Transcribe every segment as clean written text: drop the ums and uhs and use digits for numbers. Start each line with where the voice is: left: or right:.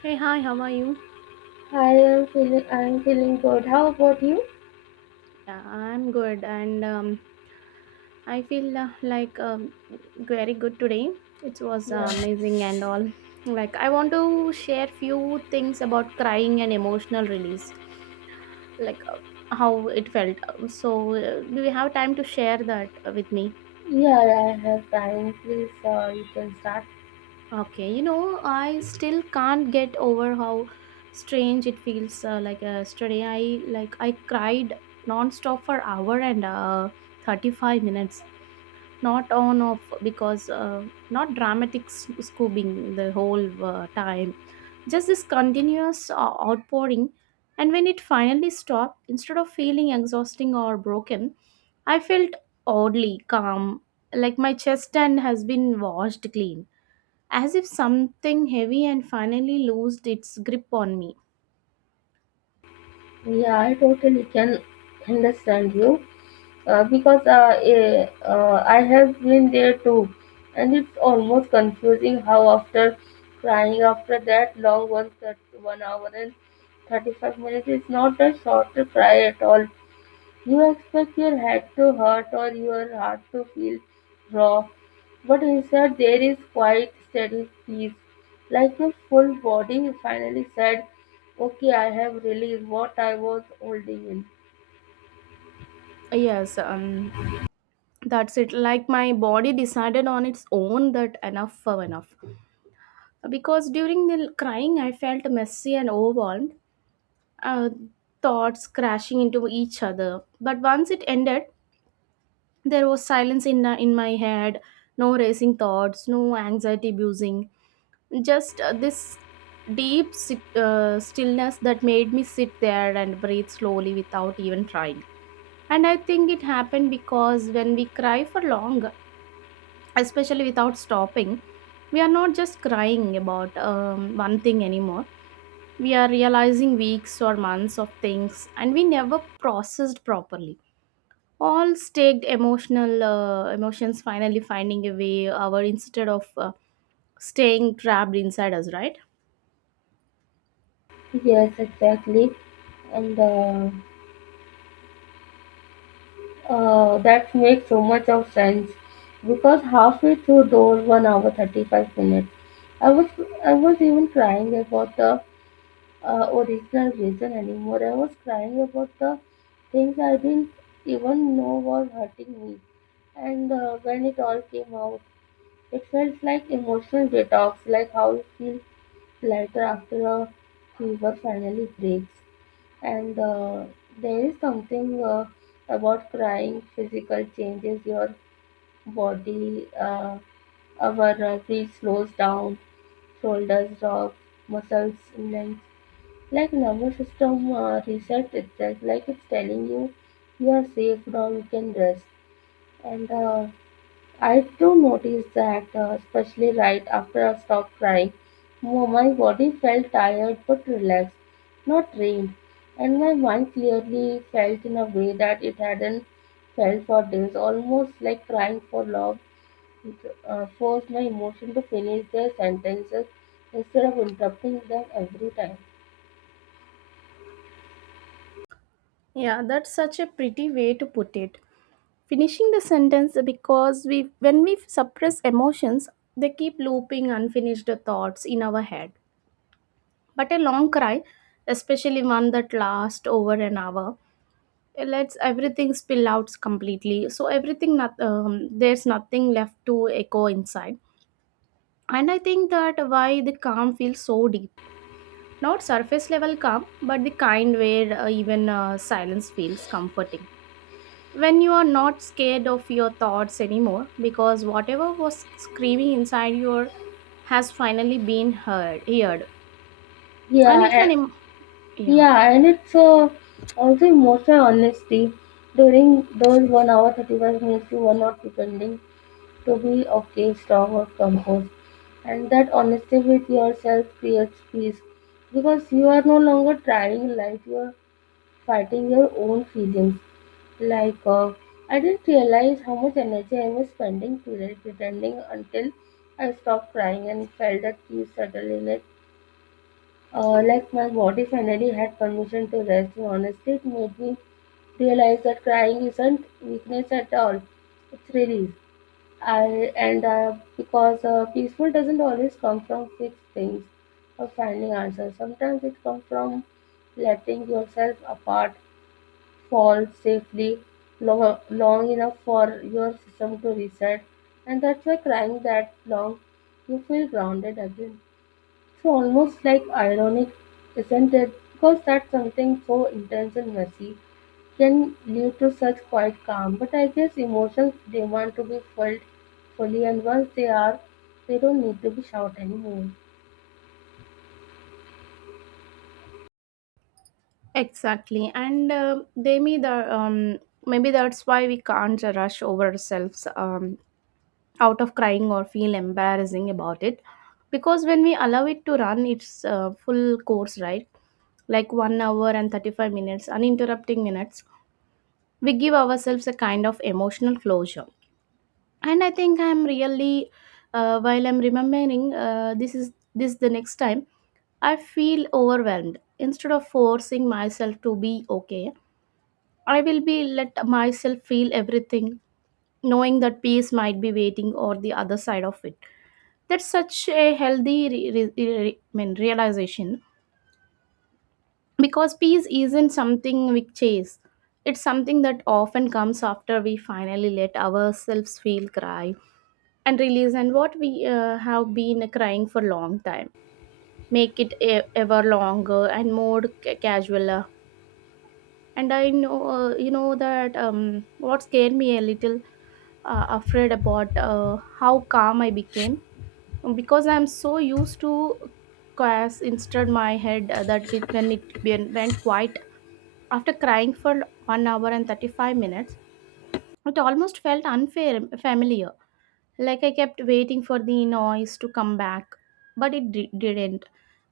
right: Hey, hi, how are you?
left: I am feeling good. How about you?
right: Yeah, I'm good, and I feel like very good today. It was
left: Yeah.
right: amazing and all. Like I want to share few things about crying and emotional release, like how it felt. So, do you have time to share that with me?
left: Yeah, I have time. Please, you can start.
right: Okay, you know, I still can't get over how strange it feels. Like yesterday, I cried non-stop for hour and 35 minutes, not on off, because not dramatic scooping the whole time, just this continuous outpouring. And when it finally stopped, instead of feeling exhausting or broken, I felt oddly calm, like my chest and has been washed clean, as if something heavy and finally loosed its grip on me.
left: Yeah, I totally can understand you I have been there too, and it's almost confusing how after crying after that long one that 1 hour and 35 minutes is not a short cry at all. You expect your head to hurt or your heart to feel raw, but instead there is quite steady peace, like your full body finally said, "Okay, I have released what I was holding in."
right: Yes, that's it. Like my body decided on its own that enough for enough, because during the crying I felt messy and overwhelmed, uh, thoughts crashing into each other. But once it ended, there was silence in my head, no racing thoughts, no anxiety buzzing, just this deep stillness that made me sit there and breathe slowly without even trying. And I think it happened because when we cry for long, especially without stopping, we are not just crying about one thing anymore. We are realizing weeks or months of things and we never processed properly, all staked emotional emotions finally finding a way our, instead of staying trapped inside us, right?
left: Yes, exactly. And That makes so much of sense because halfway through those 1 hour 35 minutes, I was I was even crying about the original reason anymore. I was crying about the things I didn't even know was hurting me. And When it all came out, it felt like emotional detox, like how you feel lighter after a fever finally breaks. And There is something about crying, physical changes, your body, our breath slows down, shoulders drop, muscles lengthen like number system resets itself, like it's telling you you're safe now, you can rest. And I do notice that, especially right after I stopped crying, my body felt tired but relaxed, not drained, and my mind clearly felt in a way that it hadn't felt for days, almost like crying for love forced my emotion to finish their sentences instead of interrupting them every time.
right: Yeah, that's such a pretty way to put it, finishing the sentence, because we when we suppress emotions they keep looping unfinished thoughts in our head. But a long cry, especially one that lasts over an hour, it lets everything spill out completely, so everything not, there's nothing left to echo inside. And I think that why the calm feels so deep, not surface level calm, but the kind where even silence feels comforting, when you are not scared of your thoughts anymore, because whatever was screaming inside your has finally been heard. And it's an
left: Yeah.
right: em- yeah
left: Yeah, and it's also emotional honesty during those 1 hour 35 minutes. You are not pretending to be okay, strong or composed. And that honesty with yourself creates peace because you are no longer trying life, you are fighting your own feelings. Like, uh, I didn't realize how much energy I was spending today pretending until I stopped crying and felt that peace settle in it like my body finally had permission to rest. And honestly, it made me realize that crying isn't weakness at all; it's release. I and because Peaceful doesn't always come from fixed things or finding answers. Sometimes it comes from letting yourself apart, fall safely long, long enough for your system to reset, and that's why crying that long, you feel grounded again. So almost like ironic, isn't it? Because that something so intense and messy can lead to such quiet calm. But I guess emotions demand to be felt fully, and once they are, they don't need to be shouted anymore.
right: Exactly. And they may the maybe that's why we can't rush ourselves out of crying or feel embarrassing about it, because when we allow it to run its full course, right, like 1 hour and 35 minutes, uninterrupting minutes, we give ourselves a kind of emotional closure. And I think I'm really, while I'm remembering this is this the next time I feel overwhelmed, instead of forcing myself to be okay, I will be let myself feel everything, knowing that peace might be waiting or the other side of it. That's such a healthy realization, because peace isn't something we chase. It's something that often comes after we finally let ourselves feel cry and release, and what we have been crying for a long time. Make it ever longer and more casual. And I know, you know that what scared me a little afraid about how calm I became, because I'm so used to chaos. Instead, my head that bit when it went quiet after crying for 1 hour and 35 minutes, it almost felt unfair, familiar. Like I kept waiting for the noise to come back, but it didn't.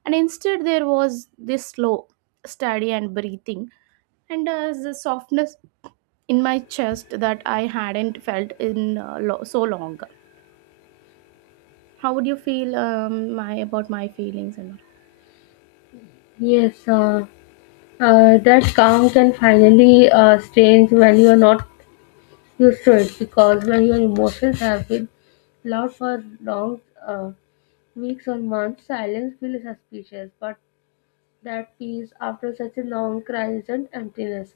right: And instead, there was this slow, steady, and breathing, and the softness in my chest that I hadn't felt in so long. How would you feel my about my feelings and
left: Yes, that calm can finally strange when you are not used to it, because when your emotions have been loud for long uh, weeks or months, silence feels suspicious. But that peace after such a long crisis and emptiness.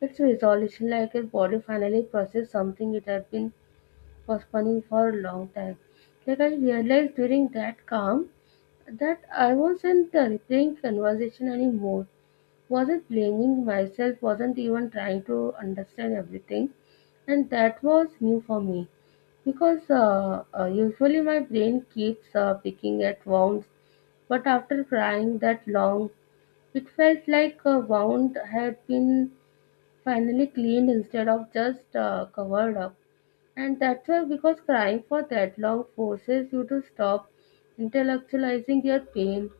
left: It's resolution, like a body finally processed something it had been postponing for a long time. Like I realized during that calm that I wasn't replaying conversation anymore, wasn't blaming myself, wasn't even trying to understand everything, and that was new for me because usually my brain keeps picking at wounds, but after crying that long, it felt like a wound had been finally cleaned instead of just covered up. And that's why, because crying for that long forces you to stop intellectualizing your pain,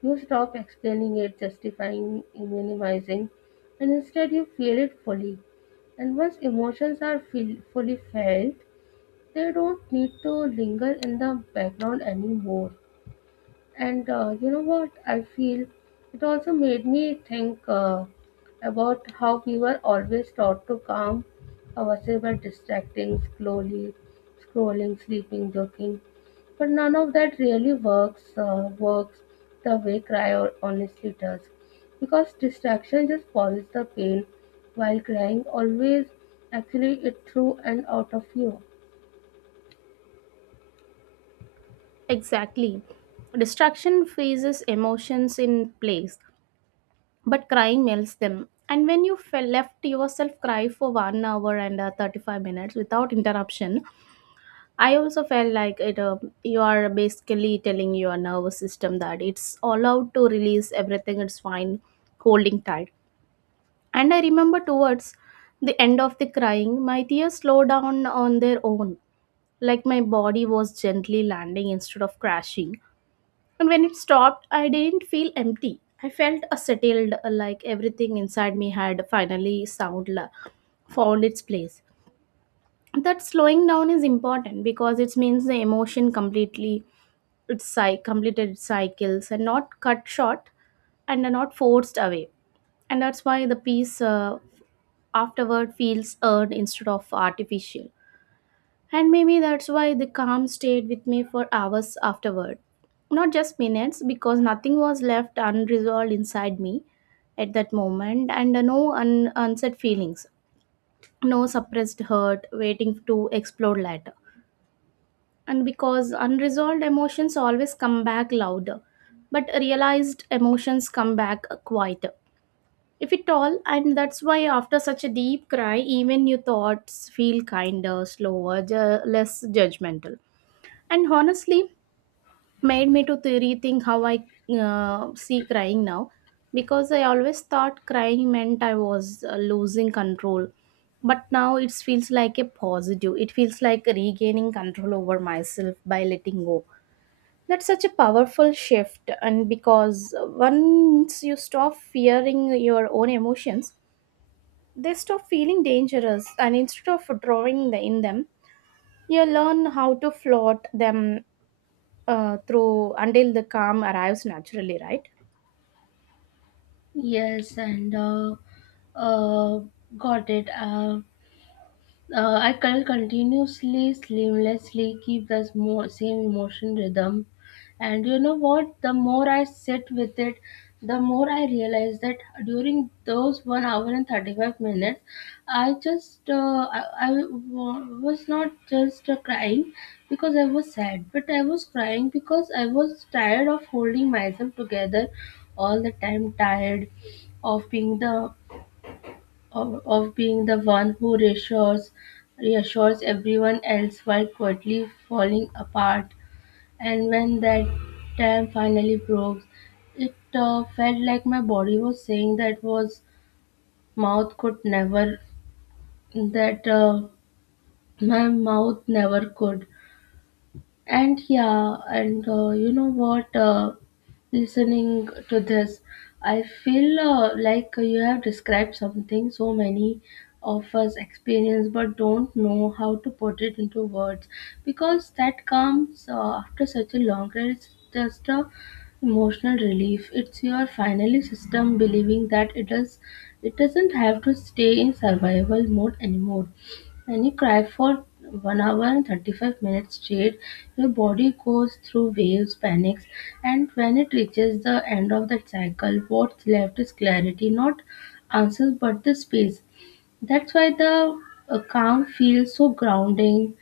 left: you stop explaining it, justifying, minimizing, and instead you feel it fully. And once emotions are fully felt, they don't need to linger in the background anymore. And You know what? I feel it also made me think about how we were always taught to calm ourselves by distracting, slowly scrolling, sleeping, joking. But none of that really works. Works the way cry or honestly does, because distraction just pauses the pain, while crying always actually it through and out of you.
right: all? Exactly, distraction freezes emotions in place, but crying melts them. And when you fell, left yourself cry for 1 hour and 35 minutes without interruption, I also felt like it you are basically telling your nervous system that it's allowed to release everything, it's fine holding tight. And I remember towards the end of the crying, my tears slowed down on their own, like my body was gently landing instead of crashing. And when it stopped, I didn't feel empty. I felt settled, like everything inside me had finally found its place. That slowing down is important, because it means the emotion completely completed its cycles and not cut short and are not forced away. And that's why the peace afterward feels earned instead of artificial. And maybe that's why the calm stayed with me for hours afterward, not just minutes, because nothing was left unresolved inside me at that moment, and no unsaid feelings, no suppressed hurt waiting to explode later. And because unresolved emotions always come back louder, but realized emotions come back quieter, if at all. And that's why after such a deep cry, even your thoughts feel kinder, slower, less judgmental. And honestly, made me to rethink how I see crying now, because I always thought crying meant I was losing control, but now it feels like a positive, it feels like regaining control over myself by letting go. That's such a powerful shift, and because once you stop fearing your own emotions, they stop feeling dangerous, and instead of drawing the, in them, you learn how to float them through until the calm arrives naturally, right?
left: Yes, and uh, got it. I can continuously, seamlessly keep the same emotion rhythm. And you know what? The more I sit with it, the more I realize that during those 1 hour and 35 minutes, I just, I was not just crying because I was sad, but I was crying because I was tired of holding myself together all the time, tired of being the of being the one who reassures everyone else while quietly falling apart. And when that dam finally broke, it felt like my body was saying that was mouth could never that my mouth never could. And yeah, and You know what? Listening to this, I feel like you have described something so many of us experience but don't know how to put it into words because that comes after such a long ride. It's just a emotional relief. It's your finally system believing that it doesn't have to stay in survival mode anymore. When you cry for 1 hour and 35 minutes straight, your body goes through waves, panics, and when it reaches the end of that cycle, what's left is clarity, not answers but the space. That's why the calm feels so grounding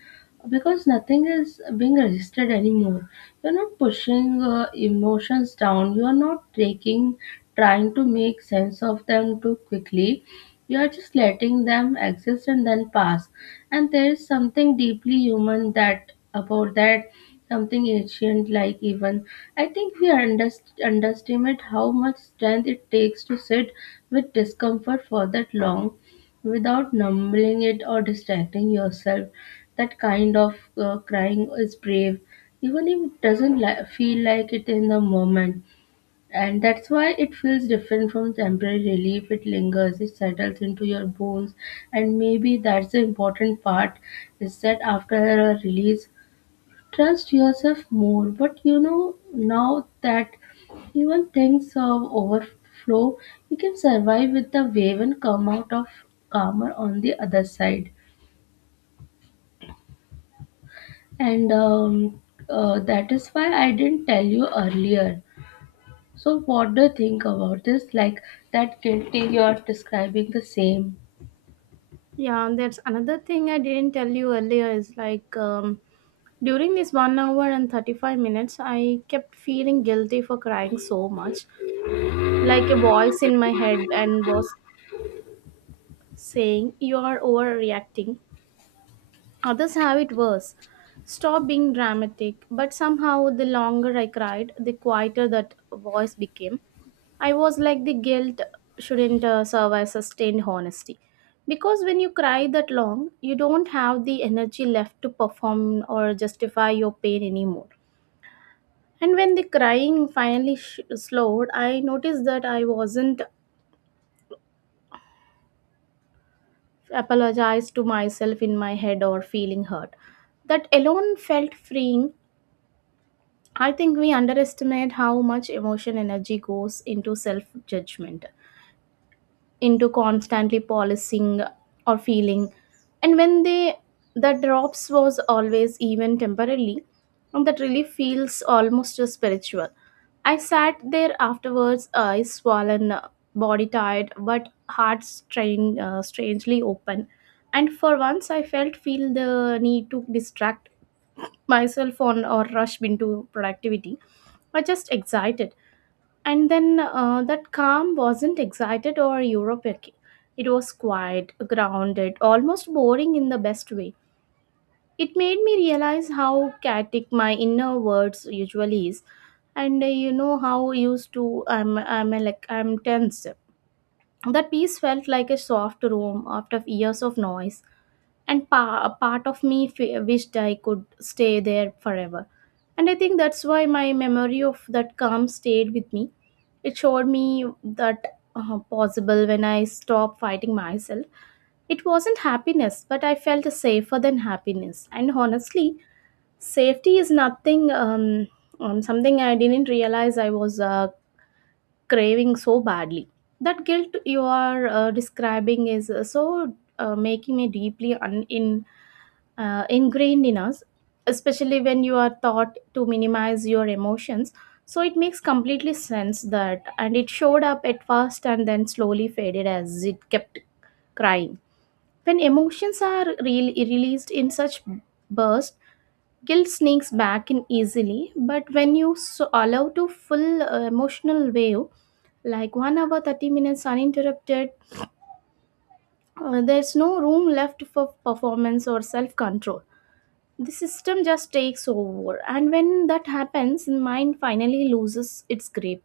left: because nothing is being resisted anymore. You're not pushing emotions down, you're not trying to make sense of them too quickly. You are just letting them exist and then pass. And there is something deeply human that about that, something ancient like even. I think we underestimate how much strength it takes to sit with discomfort for that long without numbing it or distracting yourself. That kind of crying is brave, even if it doesn't feel like it in the moment. And that's why it feels different from temporary relief. It lingers, it settles into your bones, and maybe that's the important part, is that after a release, trust yourself more. But you know, now that even things of overflow, you can survive with the wave and come out of calmer on the other side. And That is why I didn't tell you earlier. So, what do you think about this? Like that guilty you are describing the same.
right: Yeah, and that's another thing I didn't tell you earlier is like during this 1 hour and 35 minutes, I kept feeling guilty for crying so much. Like a voice in my head and was saying, "You are overreacting. Others have it worse. Stop being dramatic." But somehow, the longer I cried, the quieter that voice became. I was like, the guilt shouldn't serve as sustained honesty, because when you cry that long, you don't have the energy left to perform or justify your pain anymore. And when the crying finally slowed, I noticed that I wasn't apologized to myself in my head or feeling hurt. That alone felt freeing. I think we underestimate how much emotion energy goes into self judgment, into constantly policing or feeling. And when they that drops was always even temporarily, and that really feels almost spiritual. I sat there afterwards, eyes swollen, body tired, but heart strained, strangely open. And for once, I felt feel the need to distract myself on or rush into productivity. I just excited, and then that calm wasn't excited or European. It was quiet, grounded, almost boring in the best way. It made me realize how chaotic my inner words usually is, and you know how used to I'm like I'm tense. That piece felt like a soft room after years of noise, and a part of me wished I could stay there forever. And I think that's why my memory of that calm stayed with me. It showed me that possible when I stopped fighting myself. It wasn't happiness, but I felt safer than happiness. And honestly, safety is nothing, something I didn't realize I was craving so badly. That guilt you are describing is so making me deeply ingrained in us, especially when you are taught to minimize your emotions. So it makes completely sense that, and it showed up at first and then slowly faded as it kept crying. When emotions are released in such bursts, guilt sneaks back in easily. But when you so allow to full emotional wave, like 1 hour 30 minutes uninterrupted, there's no room left for performance or self control. The system just takes over, and when that happens the mind finally loses its grip,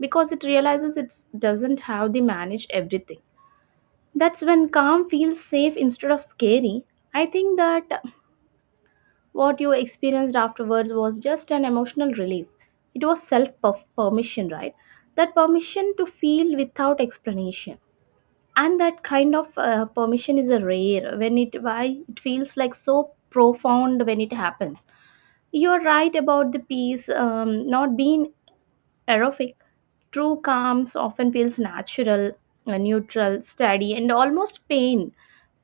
right: because it realizes it doesn't have the manage everything. That's when calm feels safe instead of scary. I think that what you experienced afterwards was just an emotional relief. It was self permission, right? That permission to feel without explanation. And that kind of permission is a rare when it why it feels like so profound when it happens. You're right about the peace not being aerobic. True calms often feels natural, neutral, steady, and almost pain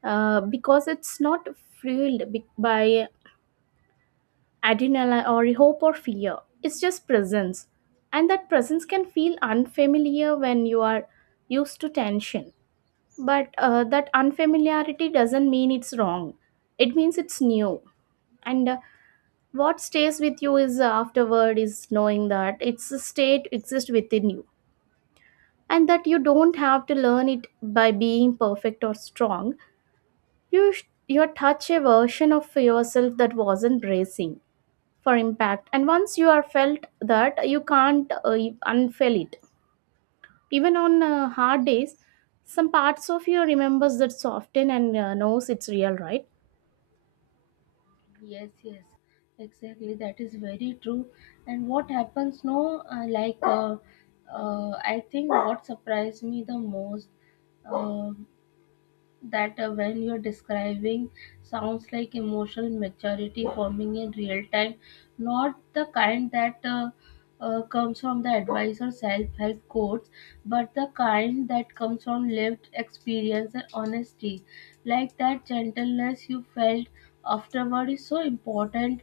right: because it's not fueled by adrenaline or hope or fear. It's just presence. And that presence can feel unfamiliar when you are used to tension. But that unfamiliarity doesn't mean it's wrong, it means it's new. And What stays with you is afterward is knowing that it's a state exists within you, and that you don't have to learn it by being perfect or strong. You you touch a version of yourself that wasn't bracing for impact, and once you are felt that you can't unfell it, even on hard days. Some parts of you remembers that soften and knows it's real, right?
left: Yes, yes, exactly. That is very true. And what happens, no, like, I think what surprised me the most. uh, that when you're describing sounds like emotional maturity forming in real time, not the kind that comes from the advice or self help quotes, but the kind that comes from lived experience and honesty. Like that gentleness you felt afterward is so important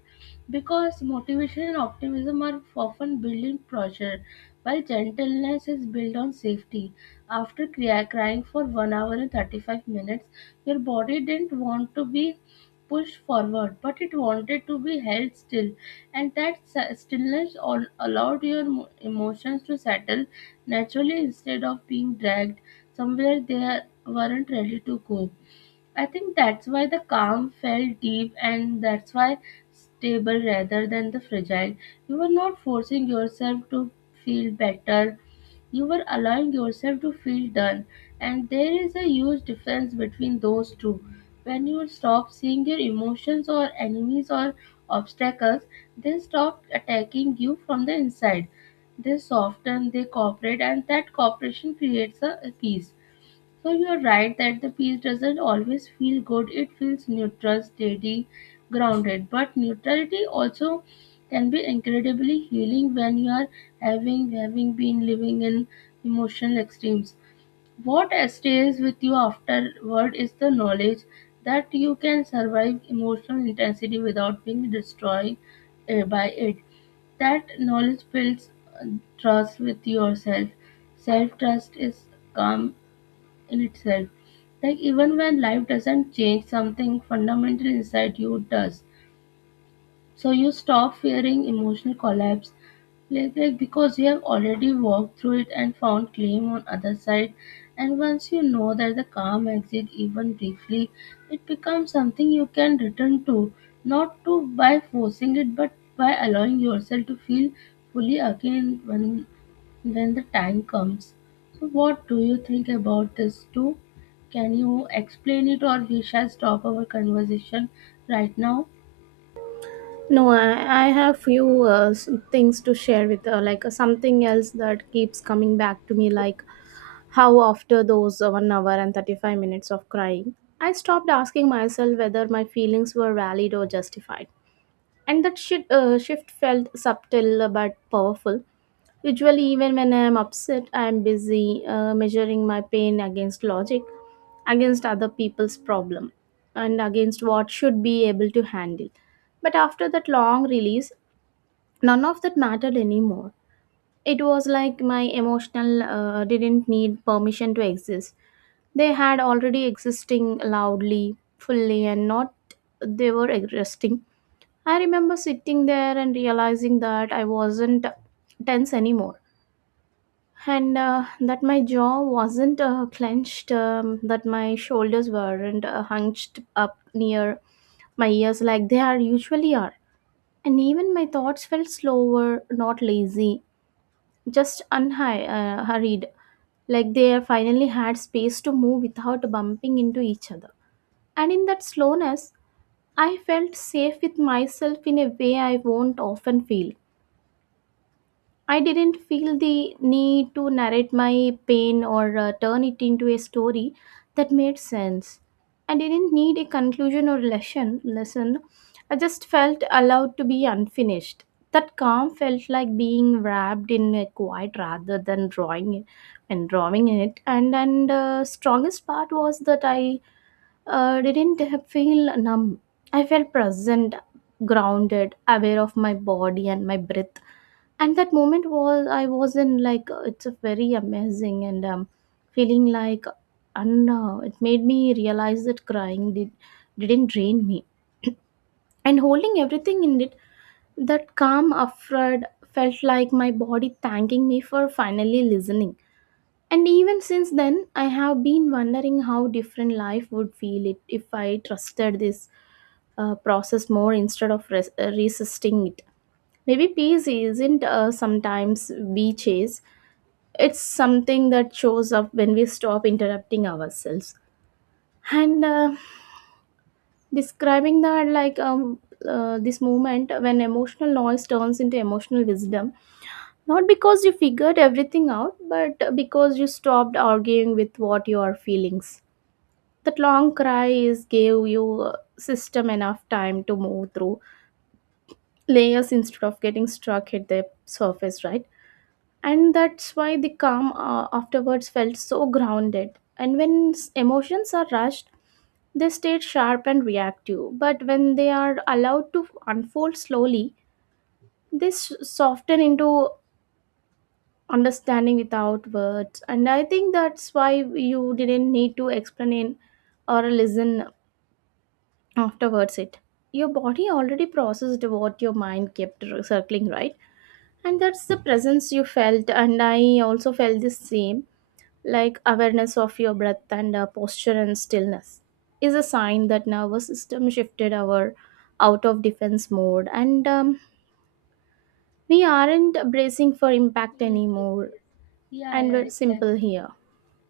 left: because motivation and optimism are often built in pressure, while gentleness is built on safety. After crying for 1 hour and 35 minutes, your body didn't want to be pushed forward, but it wanted to be held still. And that stillness all allowed your emotions to settle naturally instead of being dragged somewhere they weren't ready to go. I think that's why the calm felt deep and that's why stable rather than the fragile. You were not forcing yourself to feel better, you are allowing yourself to feel done, and there is a huge difference between those two. When you stop seeing your emotions or enemies or obstacles, they stop attacking you from the inside, they soften, they cooperate, and that cooperation creates a peace. So you're right that the peace doesn't always feel good. It feels neutral, steady, grounded. But neutrality also can be incredibly healing when you are having been living in emotional extremes. What stays with you afterward is the knowledge that you can survive emotional intensity without being destroyed by it. That knowledge builds uh, trust with yourself. Self trust is calm in itself. Like even when life doesn't change, something fundamental inside you does. So you stop fearing emotional collapse, like because you have already walked through it and found claim on other side. And once you know that the calm exit even briefly, it becomes something you can return to, not to by forcing it, but by allowing yourself to feel fully again when the time comes. So what do you think about this too? Can you explain it or we shall stop our conversation right now?
right: no I, I have few things to share with, something else that keeps coming back to me, like how after those 1 hour and 35 minutes of crying, I stopped asking myself whether my feelings were valid or justified. And that shift felt subtle but powerful. Usually, even when I'm upset, I'm busy measuring my pain against logic, against other people's problem, and against what should be able to handle. But after that long release, none of that mattered anymore. It was like my emotional didn't need permission to exist. They had already existing loudly, fully, and not. They were existing. I remember sitting there and realizing that I wasn't tense anymore, and that my jaw wasn't clenched, that my shoulders weren't hunched up near my ears like they are usually are, and even my thoughts felt slower, not lazy, just hurried, like they finally had space to move without bumping into each other. And in that slowness, I felt safe with myself in a way I won't often feel. I didn't feel the need to narrate my pain or turn it into a story that made sense. I didn't need a conclusion or lesson. Lesson. I just felt allowed to be unfinished. That calm felt like being wrapped in a quiet rather than drawing it and drawing in it. And strongest part was that I didn't feel numb. I felt present, grounded, aware of my body and my breath, and that moment was I was in, like it's a very amazing and feeling like. And it made me realize that crying didn't drain me and holding everything in it, that calm afraid, felt like my body thanking me for finally listening. And even since then, I have been wondering how different life would feel it if I trusted this process more instead of resisting it. Maybe peace isn't sometimes we chase, it's something that shows up when we stop interrupting ourselves. And describing that, like this moment when emotional noise turns into emotional wisdom, not because you figured everything out, but because you stopped arguing with what your feelings. That long cry is gave you system enough time to move through layers instead of getting stuck at the surface, right? And that's why the calm afterwards felt so grounded. And when emotions are rushed, they stay sharp and reactive, but when they are allowed to unfold slowly, they soften into understanding without words. And I think that's why you didn't need to explain or listen afterwards. It your body already processed what your mind kept circling, right? And that's the presence you felt, and I also felt the same, like awareness of your breath and posture and stillness is a sign that nervous system shifted our out of defense mode, and we aren't bracing for impact
left: Yes, yes,
right: anymore,
left: yes. Yeah,
right: and
left: yeah,
right: we're simple
left: exactly.
right: here.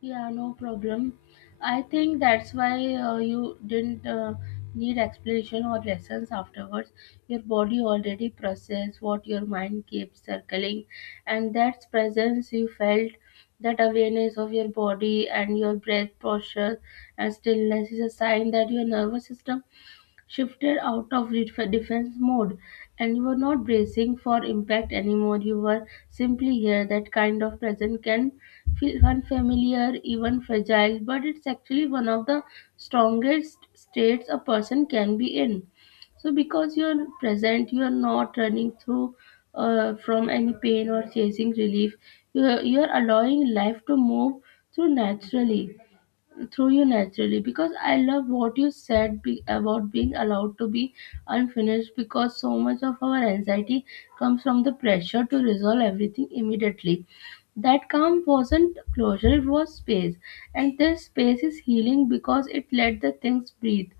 left: Yeah, no problem. I think that's why you didn't need explanation or lessons afterwards. Your body already processed what your mind keeps circling, and that presence you felt, that awareness of your body and your breath posture and stillness is a sign that your nervous system shifted out of defense mode, and you were not bracing for impact anymore. You were simply here. That kind of present can feel unfamiliar, even fragile, but it's actually one of the strongest states a person can be in. So because you're present, you are not running through from any pain or chasing relief. You are allowing life to move through naturally, through you naturally, because I love what you said about being allowed to be unfinished, because so much of our anxiety comes from the pressure to resolve everything immediately. That calm wasn't closure, it was space, and this space is healing because it let the things breathe.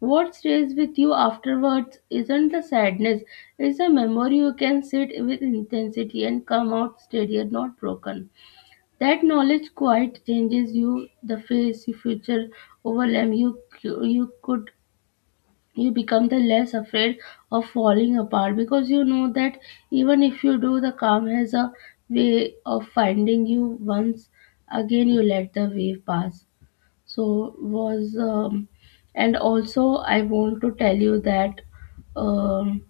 left: What stays with you afterwards isn't the sadness, it's a memory. You can sit with intensity and come out steadier, not broken. That knowledge quite changes you. The face you future overwhelm you you could You become the less afraid of falling apart, because you know that even if you do, the calm has a way of finding you once again. You let the wave pass. So was and also I want to tell you that um,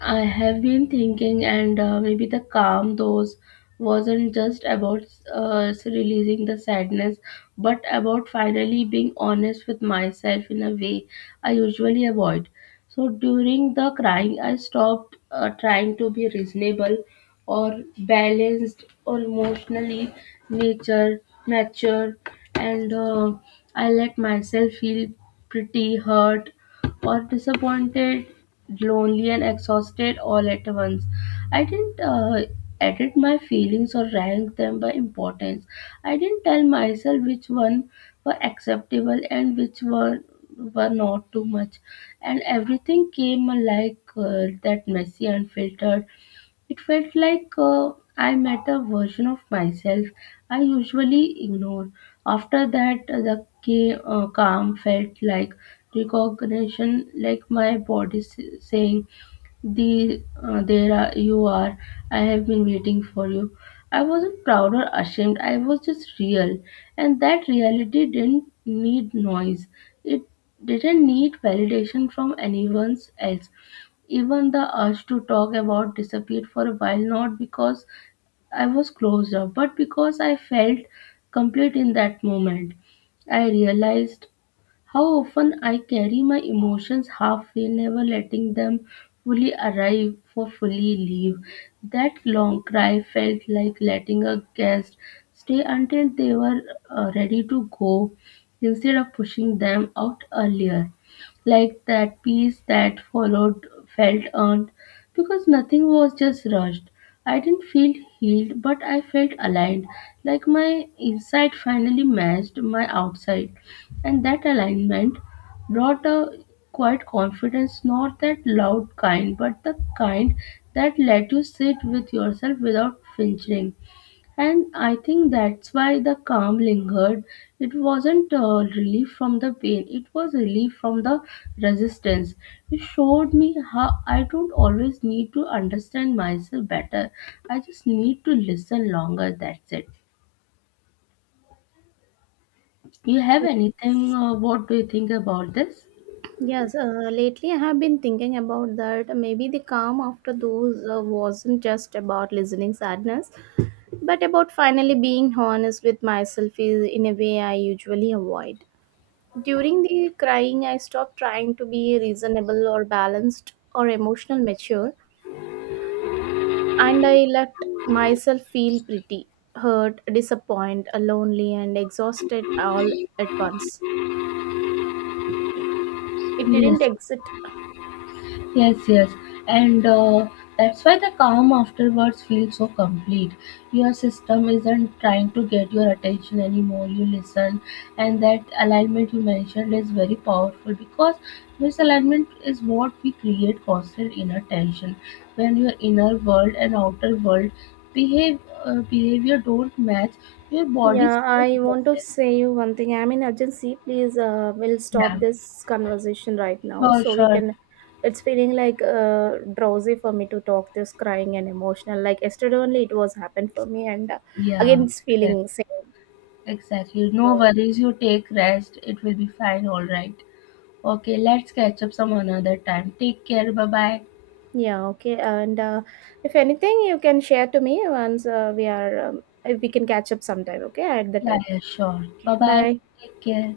left: I have been thinking, and maybe the calm those wasn't just about releasing the sadness, but about finally being honest with myself in a way I usually avoid. So during the crying, I stopped trying to be reasonable or balanced or emotionally nature mature, and I let myself feel pretty hurt or disappointed, lonely and exhausted all at once. I didn't edit my feelings or rank them by importance. I didn't tell myself which one were acceptable and which one were not too much, and everything came like that, messy, unfiltered. It felt like I met a version of myself I usually ignore. After that, calm felt like recognition, like my body saying, you are. I have been waiting for you. I wasn't proud or ashamed. I was just real. And that reality didn't need noise. It didn't need validation from anyone else. Even the urge to talk about disappeared for a while, not because I was closed up, but because I felt complete in that moment. I realized how often I carry my emotions halfway, never letting them fully arrive for fully leave. That long cry felt like letting a guest stay until they were ready to go, instead of pushing them out earlier. Like that peace that followed felt earned, because nothing was just rushed. I didn't feel healed, but I felt aligned, like my inside finally matched my outside. And that alignment brought a quiet confidence, not that loud kind, but the kind that let you sit with yourself without flinching. And I think that's why the calm lingered. It wasn't relief from the pain, it was relief from the resistance. It showed me how I don't always need to understand myself better. I just need to listen longer. That's it. You have anything? What do you think about this?
right: Yes, lately I have been thinking about that. Maybe the calm after those wasn't just about listening sadness, but about finally being honest with myself is in a way I usually avoid. During the crying, I stopped trying to be reasonable or balanced or emotional mature, and I let myself feel pretty hurt, disappointed, lonely, and exhausted all at once. It
left: Yes.
right: didn't exit.
left: Yes, yes. And that's why the calm afterwards feels so complete. Your system isn't trying to get your attention anymore. You listen, and that alignment you mentioned is very powerful, because misalignment is what we create constant inner tension. When your inner world and outer world behave behavior don't match, your body
right: Yeah,
left: stays
right: I want to
left: restless.
right: say you one thing. I'm in urgency. Please, we'll stop
left: Yeah,
right: this conversation right now
left: sure,
right: so we
left: sure.
right: can. It's feeling like drowsy for me to talk this crying and emotional. Like yesterday only, it was happened for me, and again,
left: Yeah,
right: it's
left: exactly.
right: feeling same.
left: Exactly.
right: So
left: No worries, you take rest. It will be fine, all right. Okay, let's catch up some another time. Take care. Bye bye.
right: yeah, okay. And if anything, you can share to me once we are, if we can catch up sometime. Okay, at the
left: Yeah,
right: time.
left: yeah, sure.
right: Okay,
left: Bye bye.
right: bye.
left: Take care.